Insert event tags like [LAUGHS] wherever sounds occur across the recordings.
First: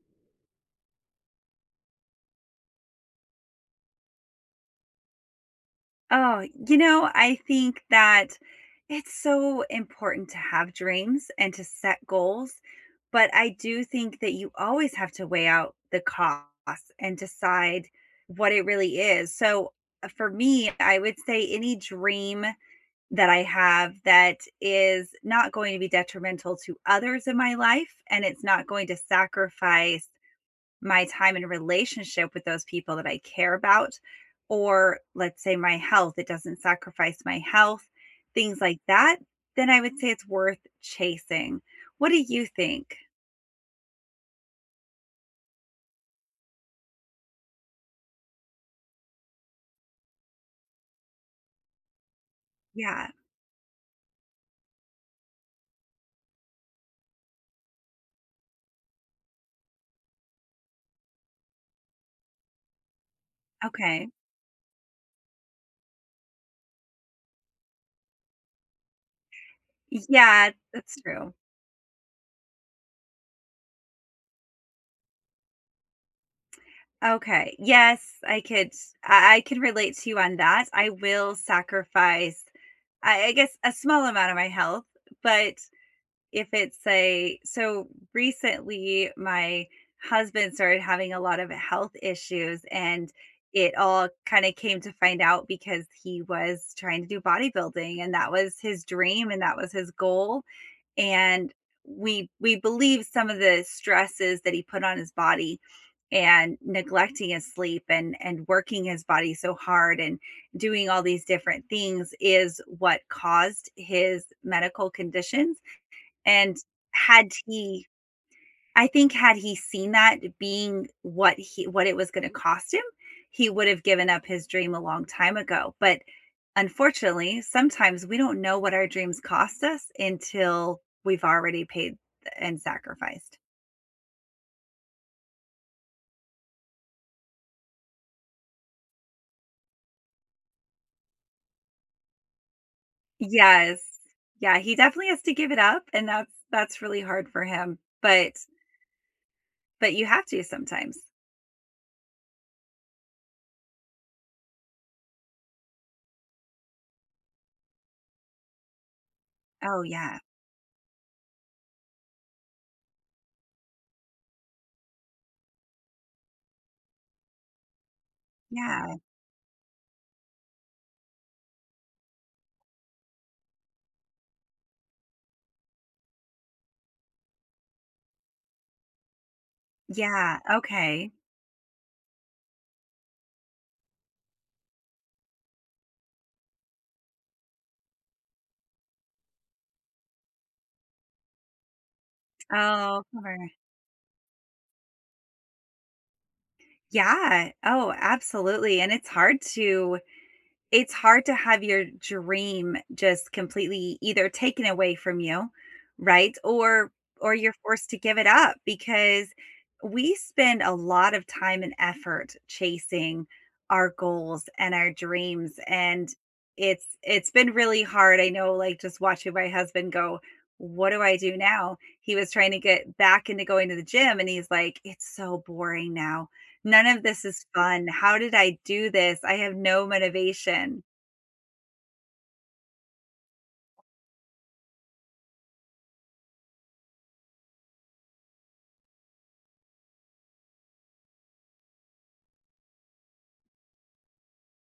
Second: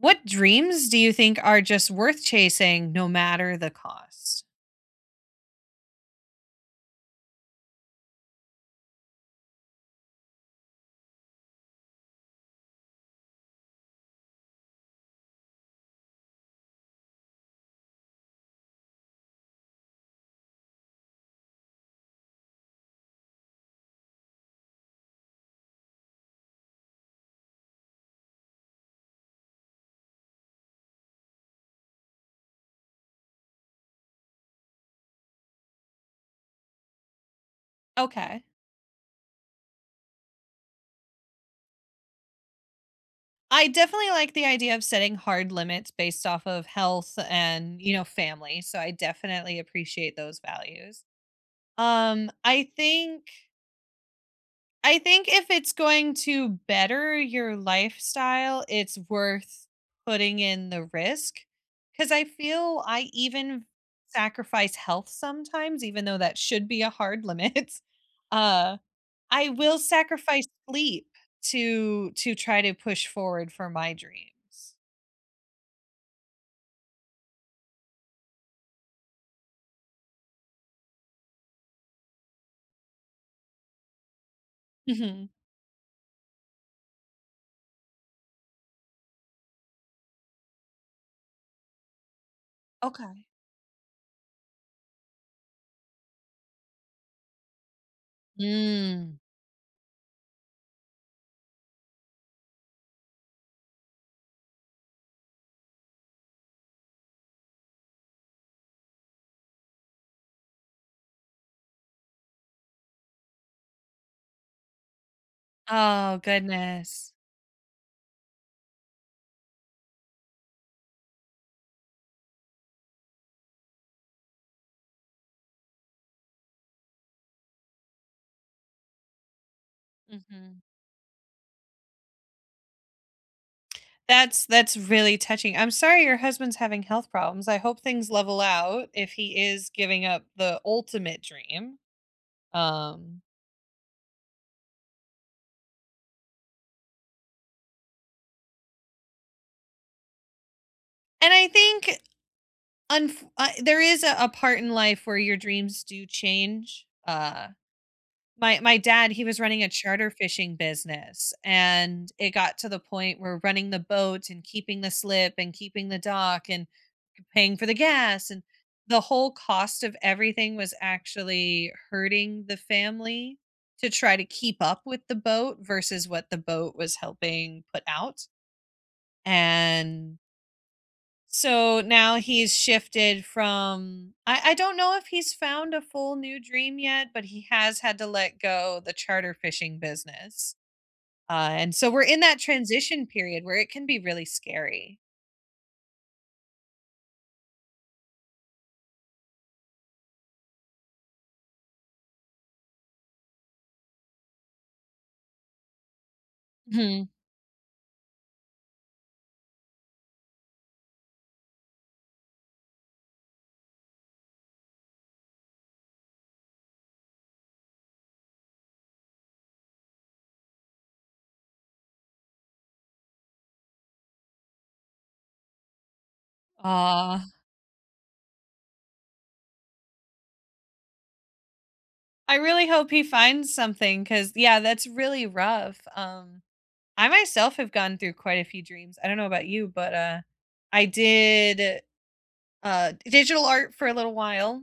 What dreams do you think are just worth chasing, no matter the cost? Oh, you know, I think that it's so important to have dreams and to set goals, but I do think that you always have to weigh out the costs and decide what it really is, so, uh, for me, I would say any dream that I have that is not going to be detrimental to others in my life, and it's not going to sacrifice my time and relationship with those people that I care about, or let's say my health, it doesn't sacrifice my health, Okay. things like that, then I would say it's worth chasing. What do you think? I definitely like the idea of setting hard limits based off of health and, you know, family, so I definitely appreciate those values. Um, I Yeah. think I think if it's going to better your lifestyle, it's worth putting in the risk, 'cause I feel I even Okay. sacrifice health sometimes, even though that should be a hard limit. Uh, I will sacrifice Yeah, that's sleep true. to to try to push forward for my dreams. Okay, yes, I could I I could relate to you on that. I will sacrifice, I I guess, a small amount of my health, Mhm. but if it's a So, recently, my husband started having a lot of health issues and Okay. it all kinda came to find out, because he was trying to do bodybuilding; and that was his Mm. dream and that was his goal, and we we believe some of the stresses that he put on his body, and neglecting his sleep, and and working his body so hard, and doing all these different things is what caused his medical conditions, Oh and goodness. had he I think had he seen that being what he what it was gonna cost him, he would have given up his dream a long time ago, but, unfortunately, sometimes we don't know what our dreams cost us Mhm. until we've already paid and sacrificed. That's that's really touching. I'm sorry your husband's having health problems, I hope things level out if he is giving up the ultimate dream, um Yes, yeah, he definitely has to give it up, and that's that's really hard for him, but but you have to sometimes. And, I think, unf Uh, there is a a part in life where your dreams do change. Uh, my my dad, he was running a Oh, charter yeah. fishing business, and it got to the point where running the boat, and keeping the slip, and keeping the dock, and p paying for the gas, and Yeah. the whole cost of everything was actually hurting the family to try to keep up with the boat versus what the boat was helping put out, and Yeah, okay. so now he's shifted from I I don't know if he's found a full new dream yet, but he has had to let go the charter fishing business, uh, and so we're in that Oh, transition period okay. where it can be really scary. Yeah, oh, absolutely, and it's hard to it's hard to have your dream just completely either taken away from you, right, or Hmm. or you're forced to give it up, because we spend a lot of time and effort chasing our goals and our dreams, and it's it's been really hard, I know, like, just watching my husband go, "What do I do now?" He was trying to get back into going to the gym and he's like, "It's so boring now. None of Aw. this is fun, how did I do this? I have no motivation." I really hope he finds something, 'cause, yeah, that's really rough, um. I myself have gone through quite a few dreams, I don't know about you, but, uh, I did, uh, digital art for a little while.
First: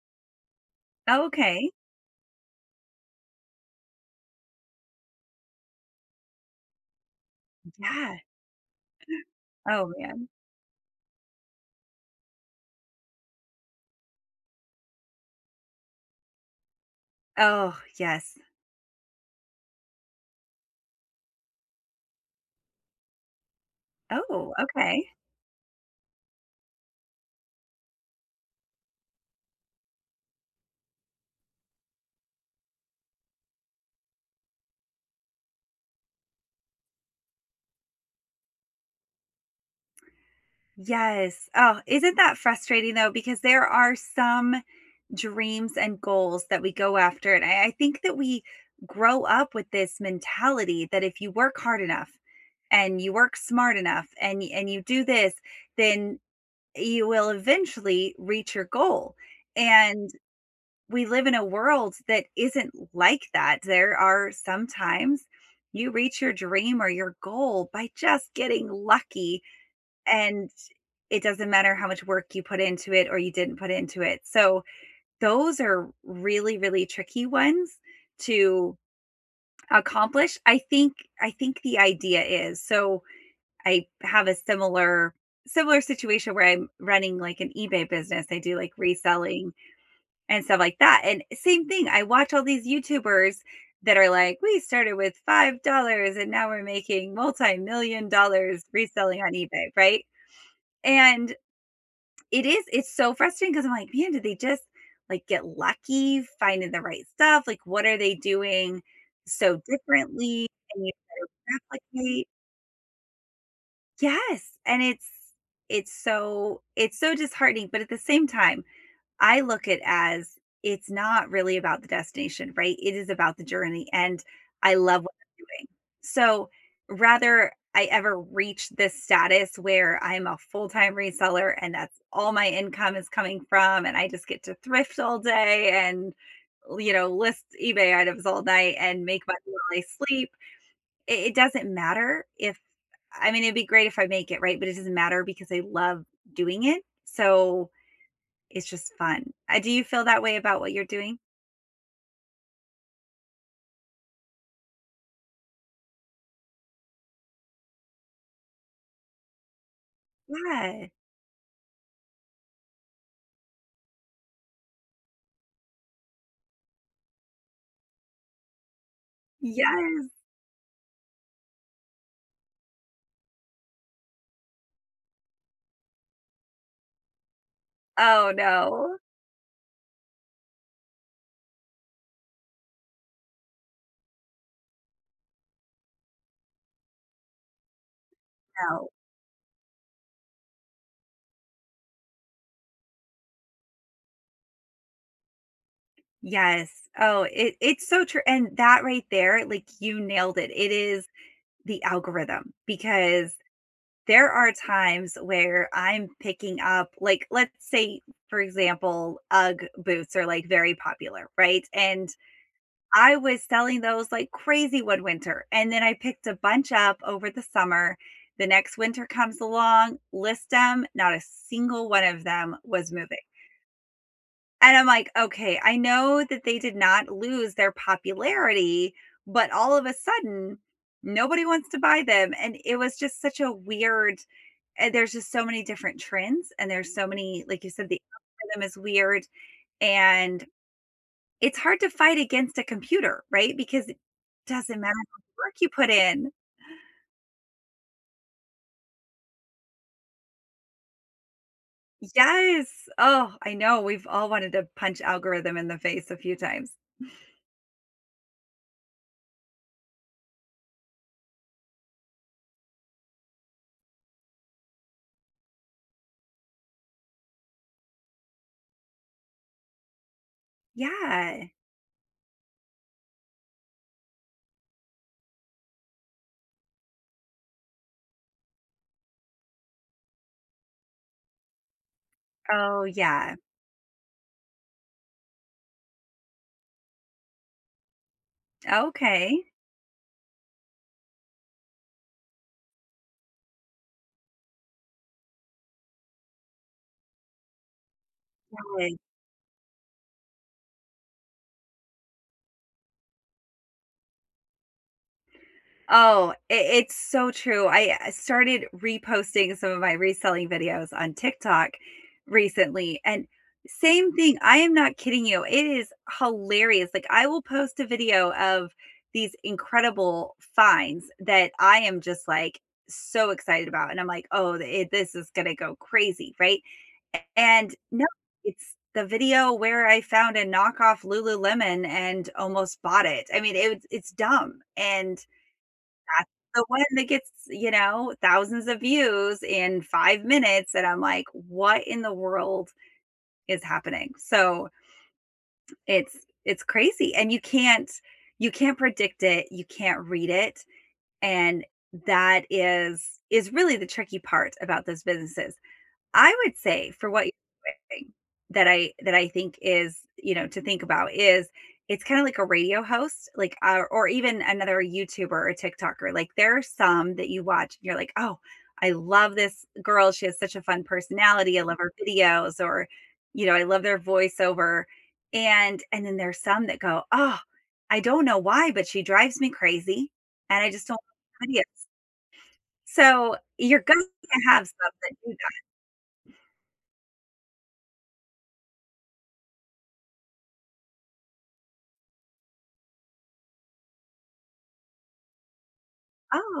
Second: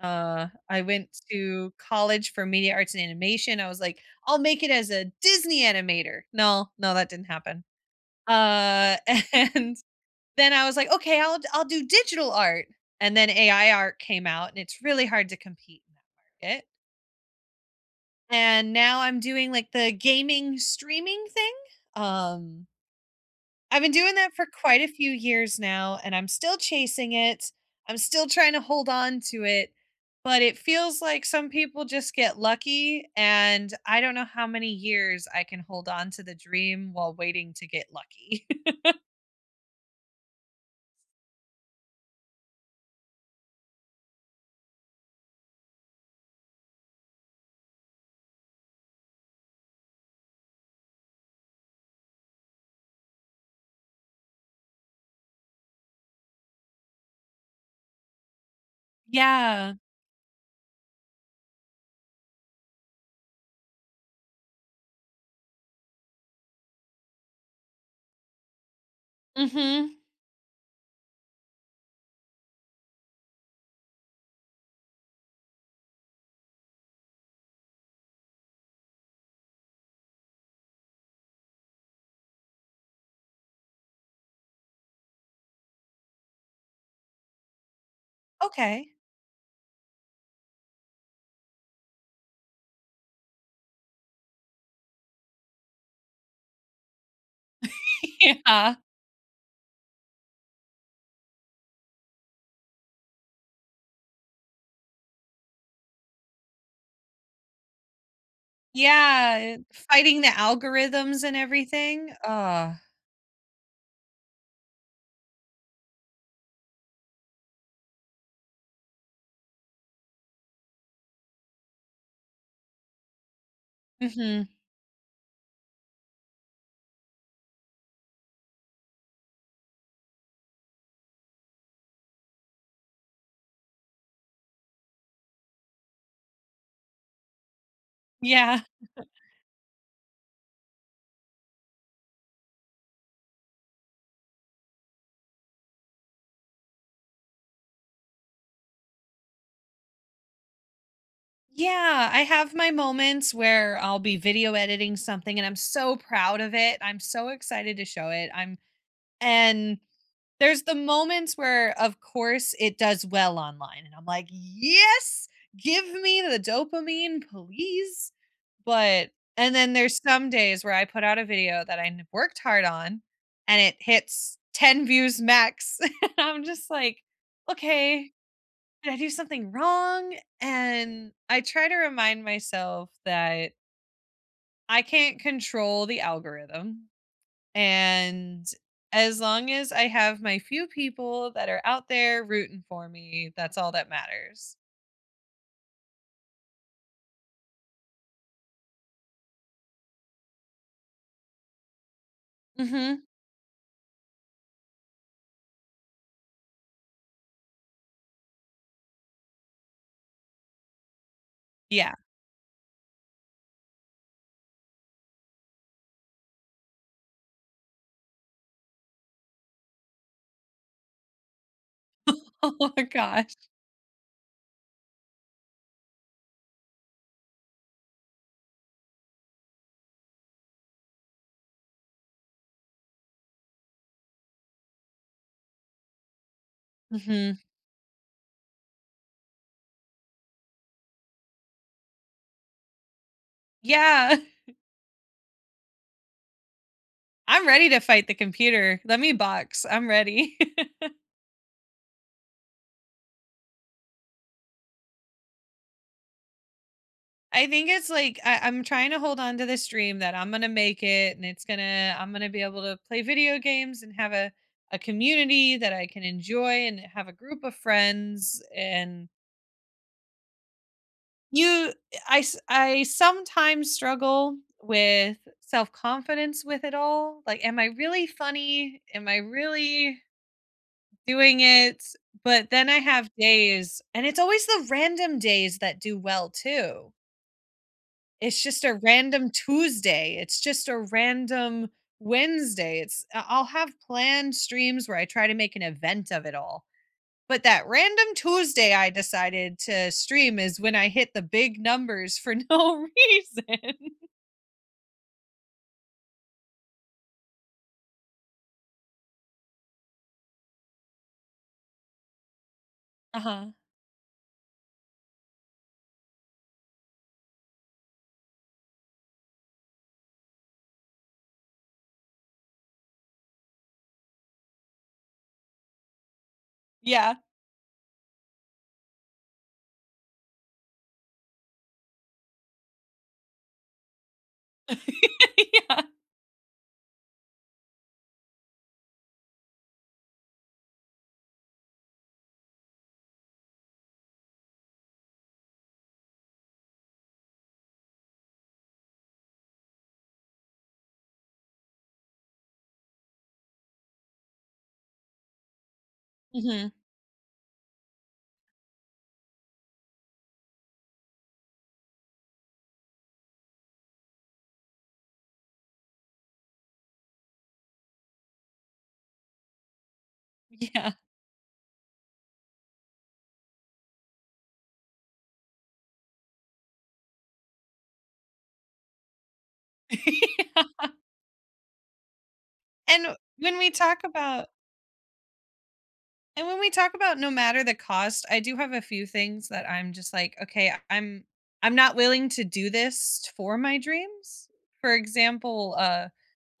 Uh, I went to Okay. college for media arts and animation, I was like, "I'll make it as a Disney animator!" No, no, that didn't happen. Yeah. [CHUCKLES] Uh, and Oh man. then I was like, "Okay, I'll d I'll do digital art!" And then AI art came out, and it's really hard to compete in that market. Oh, yes. And now I'm doing like the gaming streaming thing, um I've been doing that for Oh, quite a okay. few years now and I'm still chasing it, I'm still trying to hold on to it, but it feels like some people just get lucky and I don't know how many years I can hold on to the dream while waiting to get lucky. [LAUGHS] Yes, oh, isn't that frustrating, though, because there are some dreams and goals that we go after, and I I think that we grow up with this mentality, that if you work hard enough, and you work smart enough and y and you do this, then you will eventually reach your goal, Yeah. and we live in a world that isn't like that, there are some times you reach your dream or your goal by just getting lucky, Mhm. and it doesn't matter how much work you put into it or you didn't put into it, so those are really, really tricky ones to accomplish, I think I think the idea is so, I have a similar similar situation where I'm running like an eBay business, I do like Okay. reselling and stuff like that, and, eh, same thing, I watch all these YouTubers that are like, "We started with $5 and now we're making [LAUGHS] multi-million dollars Yeah. reselling on eBay," right? And it is, it's so frustrating, 'cause I'm like, "Man, did they just, like, get lucky finding the right stuff?" Like, "What are they doing Yeah, eh, so fighting the differently," and you algorithms and try to everything, replicate. ugh. Yes, and it's it's so it's so disheartening, but at the same time, I look it as, it's not really about the destination, right? It is about the journey, and Mhm. I love what I'm doing. So, rather I ever reach this status where I'm a full-time reseller and that's all my income is coming from, and I just get to thrift all day and, li know, list eBay items all Yeah. night and [CHUCKLES] make money while I sleep, i it doesn't matter if I mean, it'd be great if I make it, right? But it doesn't matter because I love doing it. So, it's just fun. I Do you feel that way about what you're doing? Yeah, I have my moments where I'll be video editing something and I'm so proud of it, I'm so excited to show it, I'm And there's the Yeah. moments where, of course, it does well online, and I'm like, "Yes, give me the dopamine, please," but and then there's Yes. some days where I put out a video that I kno worked hard on, and it hits 10 views max, [LAUGHS] I'm just like, "Okay, Oh, did I no. do something wrong?" And I try to remind myself that I can't control the algorithm, and No. as long as I have my few people that are out there rooting for me, that's all that matters. Yes, oh, it it's so true, and that right there, like, you nailed it, it is the algorithm, Mhm. because there are times where I'm picking up, like, let's say, for example, UGG boots are like very popular, right? Yeah. And I was selling those like crazy one winter, and then I picked a bunch up over the summer, the next winter comes along, list 'em, not a single one of [LAUGHS] them Oh was moving gosh. and I'm like, "Okay, I know that they did not lose their popularity, but all of a sudden, nobody wants to buy them," and it was just such a weird and there's just so many different trends, and there's so Mhm. many, like you said, the algorithm is weird, and it's hard to fight against a computer, right? Because it Yeah. [CHUCKLES] doesn't matter [UNINTELLIGIBLE] work you put in. I'm ready to fight the computer. Let me box, I'm ready. [LAUGHS] Yes! Oh, I know, we've all wanted to punch algorithm in the face a few times. [CHUCKLES] I think it's like, I I'm trying to hold on to this dream that I'm gonna make it and it's gonna I'm gonna be able to play video games and have a a community that I can enjoy and have a group of friends and Yeah. you I s I sometimes struggle with self-confidence with it all, like, "Am I really funny? Am I really" "doing it?" But then I Oh, have yeah. days and it's always the random days that do well too. It's just a random Okay. Tuesday, it's just a random Wednesday. It's I'll I'll have planned streams where I try to make an event of it all, but that random Tuesday I Right. decided to stream is when I hit the big numbers for no reason. Oh, it it's so true. I I started reposting some of my reselling videos on TikTok recently, and Uh-huh. same thing, I am not kidding you, it is hilarious, like I will post a video of these incredible finds that I am just, like, so excited about, and I'm like, "Oh, i this is gonna go crazy," right? Yeah. And no, it's the video where I found a knockoff Lululemon and almost bought it. I mean, it it's dumb, and [LAUGHS] Yeah. that's the one that gets, you know, thousands of views in 5 minutes, and I'm like, "What in the world is happening?" So it's it's crazy, and you can't you can't predict it, you can't read it, and that is is really the tricky part about this businesses. I would Mhm. say for what you're [UNINTELLIGIBLE] that I that I think is you know, to think about is it's kinda like a radio host, like, our or even another YouTuber or TikToker, like there are some that you watch, and you're like, "Oh, I love this girl, she has such a fun Yeah. personality, I love her videos," or, you know, "I love their voiceover," and and then there's some that go, "Oh, I don't know why, but she drives me crazy, and I just [LAUGHS] Yeah. don't like her videos." And So, when we you're talk going to about have stuff that. [UNINTELLIGIBLE] and when we talk about no matter the cost, I do have a few things that I'm just like, "Okay, I'm I'm not willing to do this for my dreams." For example, uh,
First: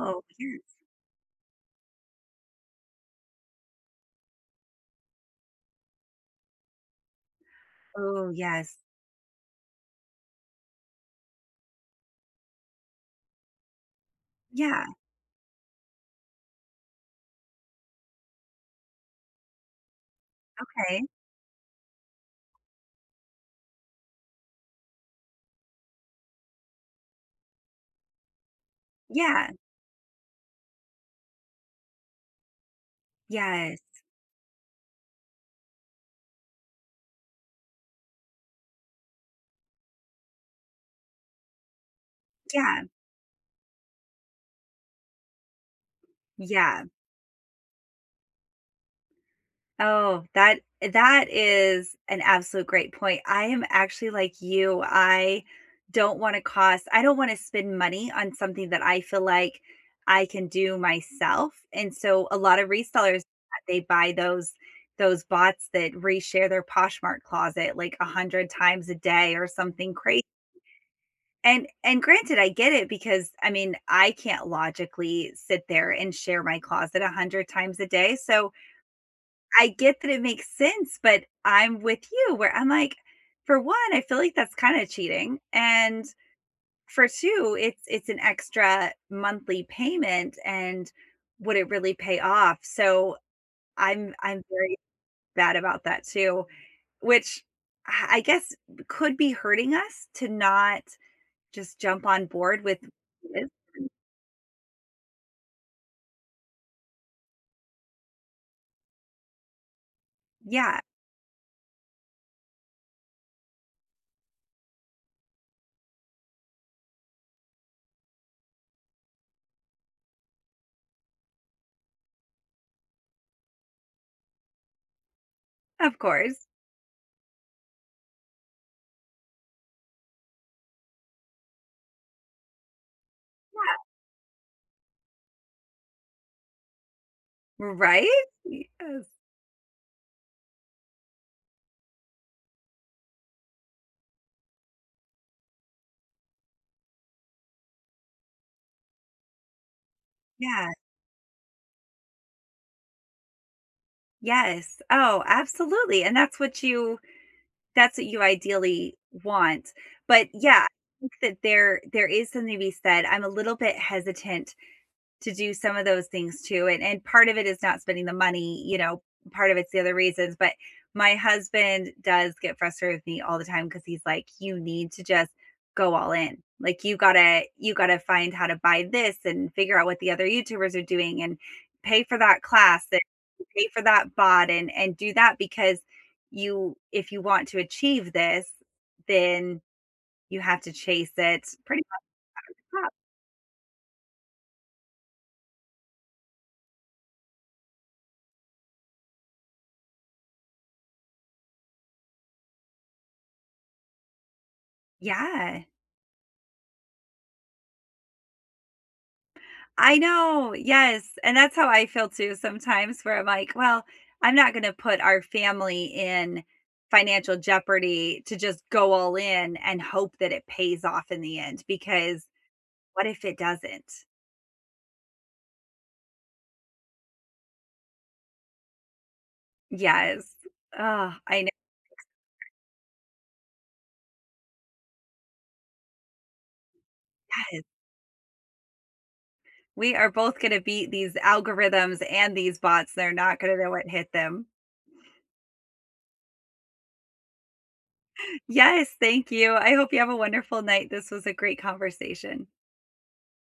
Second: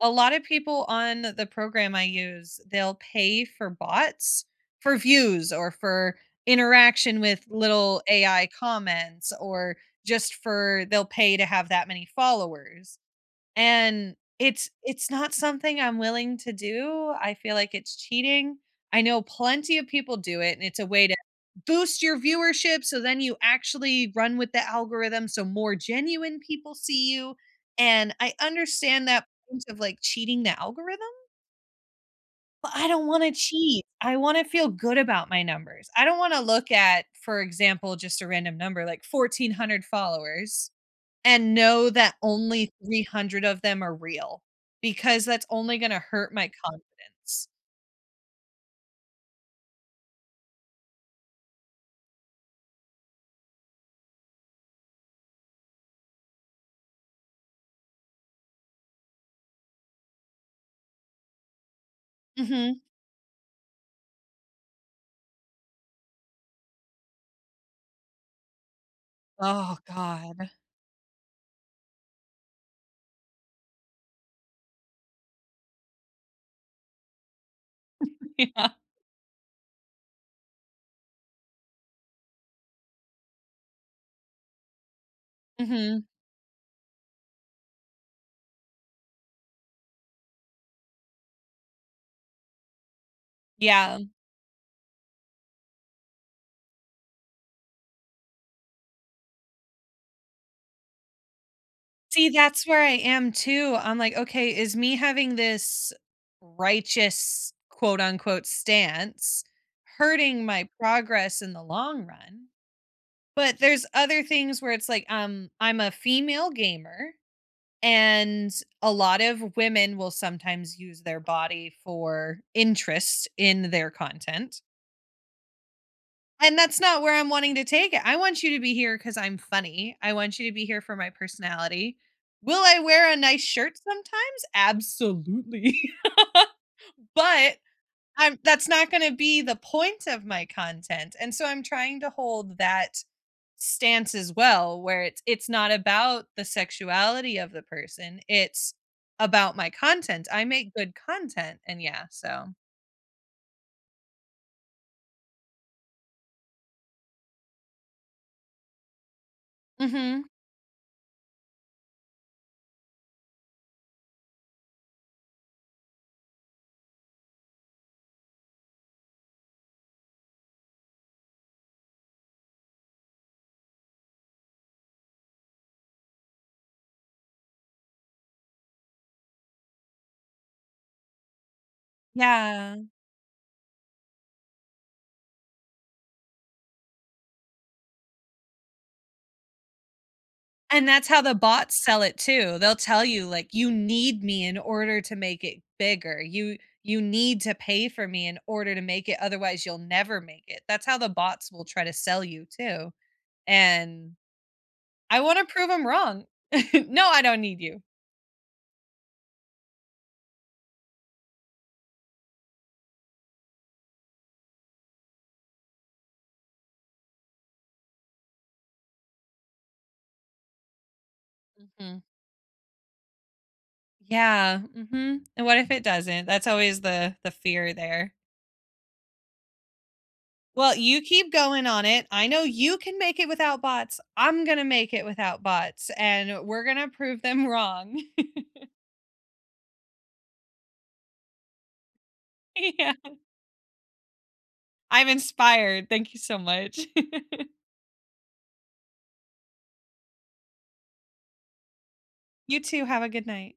a lot of yes. people on the program I use, they'll pay for bots, for views, or for interaction with little Ooh, AI yes. comments, or just for they'll pay to have that many followers, and it's Yeah. it's not something I'm willing to do. I feel like it's cheating. I know plenty of people do it, and it's a way Okay. to boost your viewership, so then you actually run with the algorithm, so more genuine people see you, and I understand that Yeah. point of like cheating the algorithm. But I don't wanna cheat. Yes. I wanna feel good about my numbers, I don't wanna look at, for example, just a random number, like 1400 followers, and know that only Yeah. 300 of them are real, because that's only gonna hurt my Yeah. confidence. Oh, that eh, that is an absolute great point, I am actually like you, I don't want to cost I don't want to spend money on something that I feel like I can do myself, and so a lotta Mhm. resellers, [UNINTELLIGIBLE] they buy those those bots that reshare their Poshmark closet like 100 times a day or Oh, something cra God. And and granted, I get it because, I mean, I can't logically sit there and share my closet 100 times a day, [CHUCKLES] so Yeah. I get that it makes sense, but I'm with you, where I'm like, for 1, I feel like that's kinda cheating, Mhm. and for 2, it's it's an extra monthly payment, and would it really pay off, so, Yeah. I'm I'm very bad about that too, which, uh, I guess could be hurting us to not just jump on See, board that's with where I am this too, and I'm like, okay, is me having this righteous, quote unquote "stance" hurting my Yeah. progress in the long run? But there's other things where it's like, um, I'm a female gamer, and a lot of women will sometimes use their body for interest in their content. Of course. And that's not where I'm wanting to take it. I want you to be here 'cause I'm funny, I want you to be here for my personality. Will I wear a nice shirt Yeah. sometimes? Absolutely. [LAUGHS] But Right? I'm that's not Yes. gonna be the point of my content, and so I'm trying to hold that stance as well, where it's it's not about the sexuality of the person, it's about my content, I Yeah. make good content, and yeah, so Yes, oh, absolutely, and that's what you that's what you ideally want, but Mhm. yeah, think that there there is something to be said I'm a little bit hesitant to do some of those things too, and and part of it is not spending the money, you know, part of it's the other reasons, but my husband does get frustrated with me all the time 'cause he's like, "You need to just go all in." Like you gotta you gotta find how to buy this and figure out what the other YouTubers are doing and pay for that Yeah. class and pay for that bot and and do that because you if you want to achieve this, then you have to And that's chase how the it bots pretty sell much it too. They'll nonstop. tell you, like, "You need me in order to make it bigger. You you need to pay for me in order to make it, otherwise you'll never make it." That's how the bots will try to sell you too, and I wanna Yeah. prove 'em wrong. [CHUCKLES] No, I don't need you! I know, yes, and that's how I feel too sometimes where I'm like, well, I'm not gonna put our family in financial jeopardy to just go all in and hope that it pays off in the end, Mhm. because what if it doesn't? Yeah, mhm. And what if it doesn't? That's always the the fear there. Yes, Well, you uh, keep I ne going on it, I know you can make it without bots, I'm gonna make it without bots, and we're gonna prove them Ye wrong. [CHUCKLES] We are both gonna beat these algorithms and these bots. Yeah. They're not gonna know what hit them. I'm inspired, thank you so much. [CHUCKLES] Yes, thank you. I hope you have a wonderful night. This was a great conversation. You too. Have a good night.